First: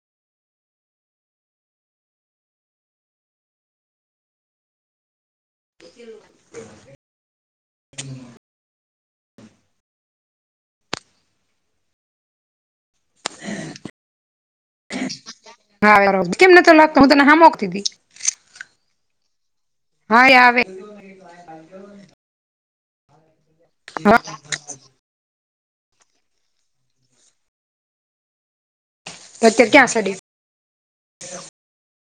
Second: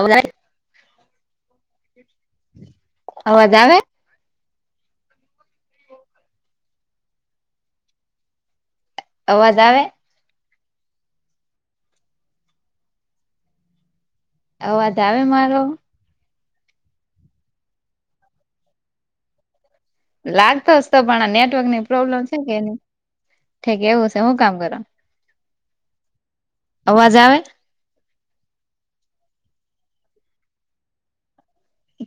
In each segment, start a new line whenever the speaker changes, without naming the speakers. અવરા અવાજ આવે?
[unintelligible]
અવાજ આવે અવાજ આવે મારો
હા કેમ નતો લાગતો ફોન કે હું તને હામો ફોન કરતી હતી. હા
ફોન
એ આવે
લાગતોતો પણ નેટવર્કની પ્રોબ્લેમ છે કે એ ઠીક એવું છે
હા
હું કામ કરુ અવાજ આવે?
અત્યારે ક્યાં ચડી?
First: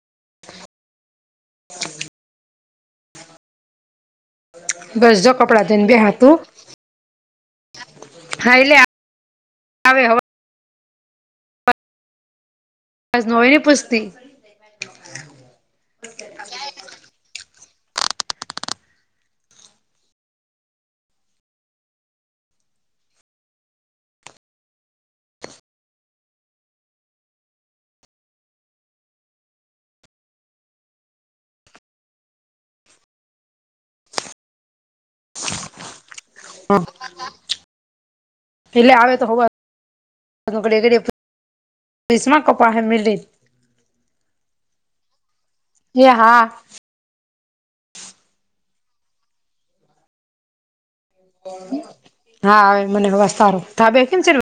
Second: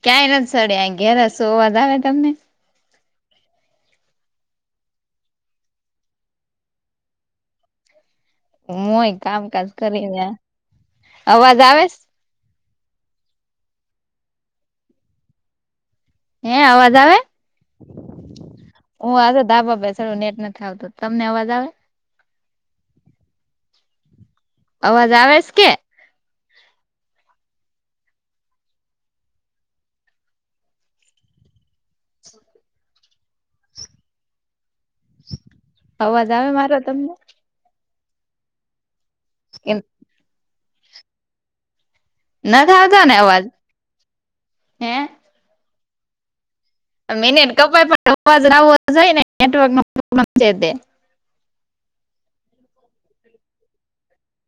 ક્યાંય નથી ચડ્યા આ ઘેર જ છું અવાજ આવે તમને
બસ જો કપડા ધોઇ બેઠા તું હા એટલે
હુ એ કામકાજ
આવે
કરીને અવાજ આવે?
આજ નો એ પુસ્તિ
હેં અવાજ આવે? હું આજે ધાબા પર ચડું છું નેટ નથી આવતું તમને અવાજ આવે અવાજ આવે છે કે અવાજ આવે મારો તમણે
એેટલે આવે તો ખબર
એમ
આમા ઘડીયે ઘડિયે પુછીસ ના
નથી
કપામાં
આવતો ને
મેંલી
અવાજ હે
એ હા
મિનીટ કપાય પણ અવાજ આવવો જોઈએને નેટવર્ક નો પ્રોબ્લેમ છે તે
હા હવે મને અવાજ સારો ધાબે કેમ ચડ્યો?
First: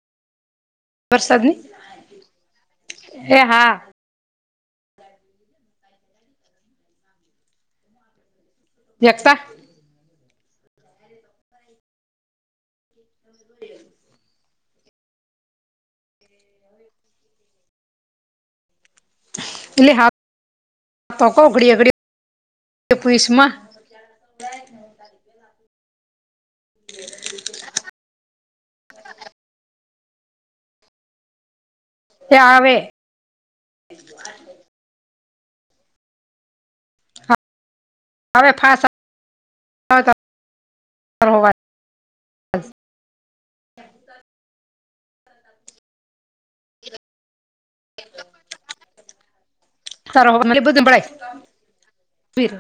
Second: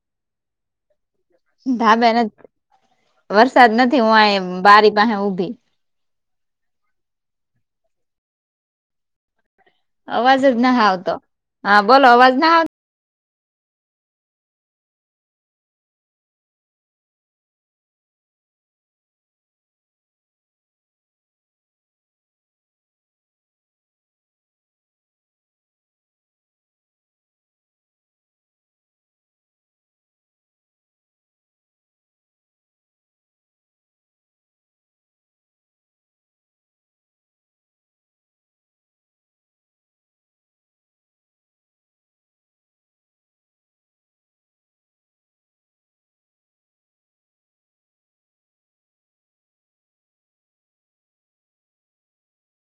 ધાબે નથ
એ
વરસાદ
હા
નથી હું અહીં બારી પાસે ઊભી
જેક્સા
અવાજ જ નહ આવતો, હા બોલો અવાજ ના આવતો
[inaudible] એટલે હાતો કવ ઘડીયે ઘડિયે બસમાં [inaudible] [inaudible] એ હા હવે. અવે ફાસ આવતો નઈ [inaudible] [unintelligible] બનાય ખીર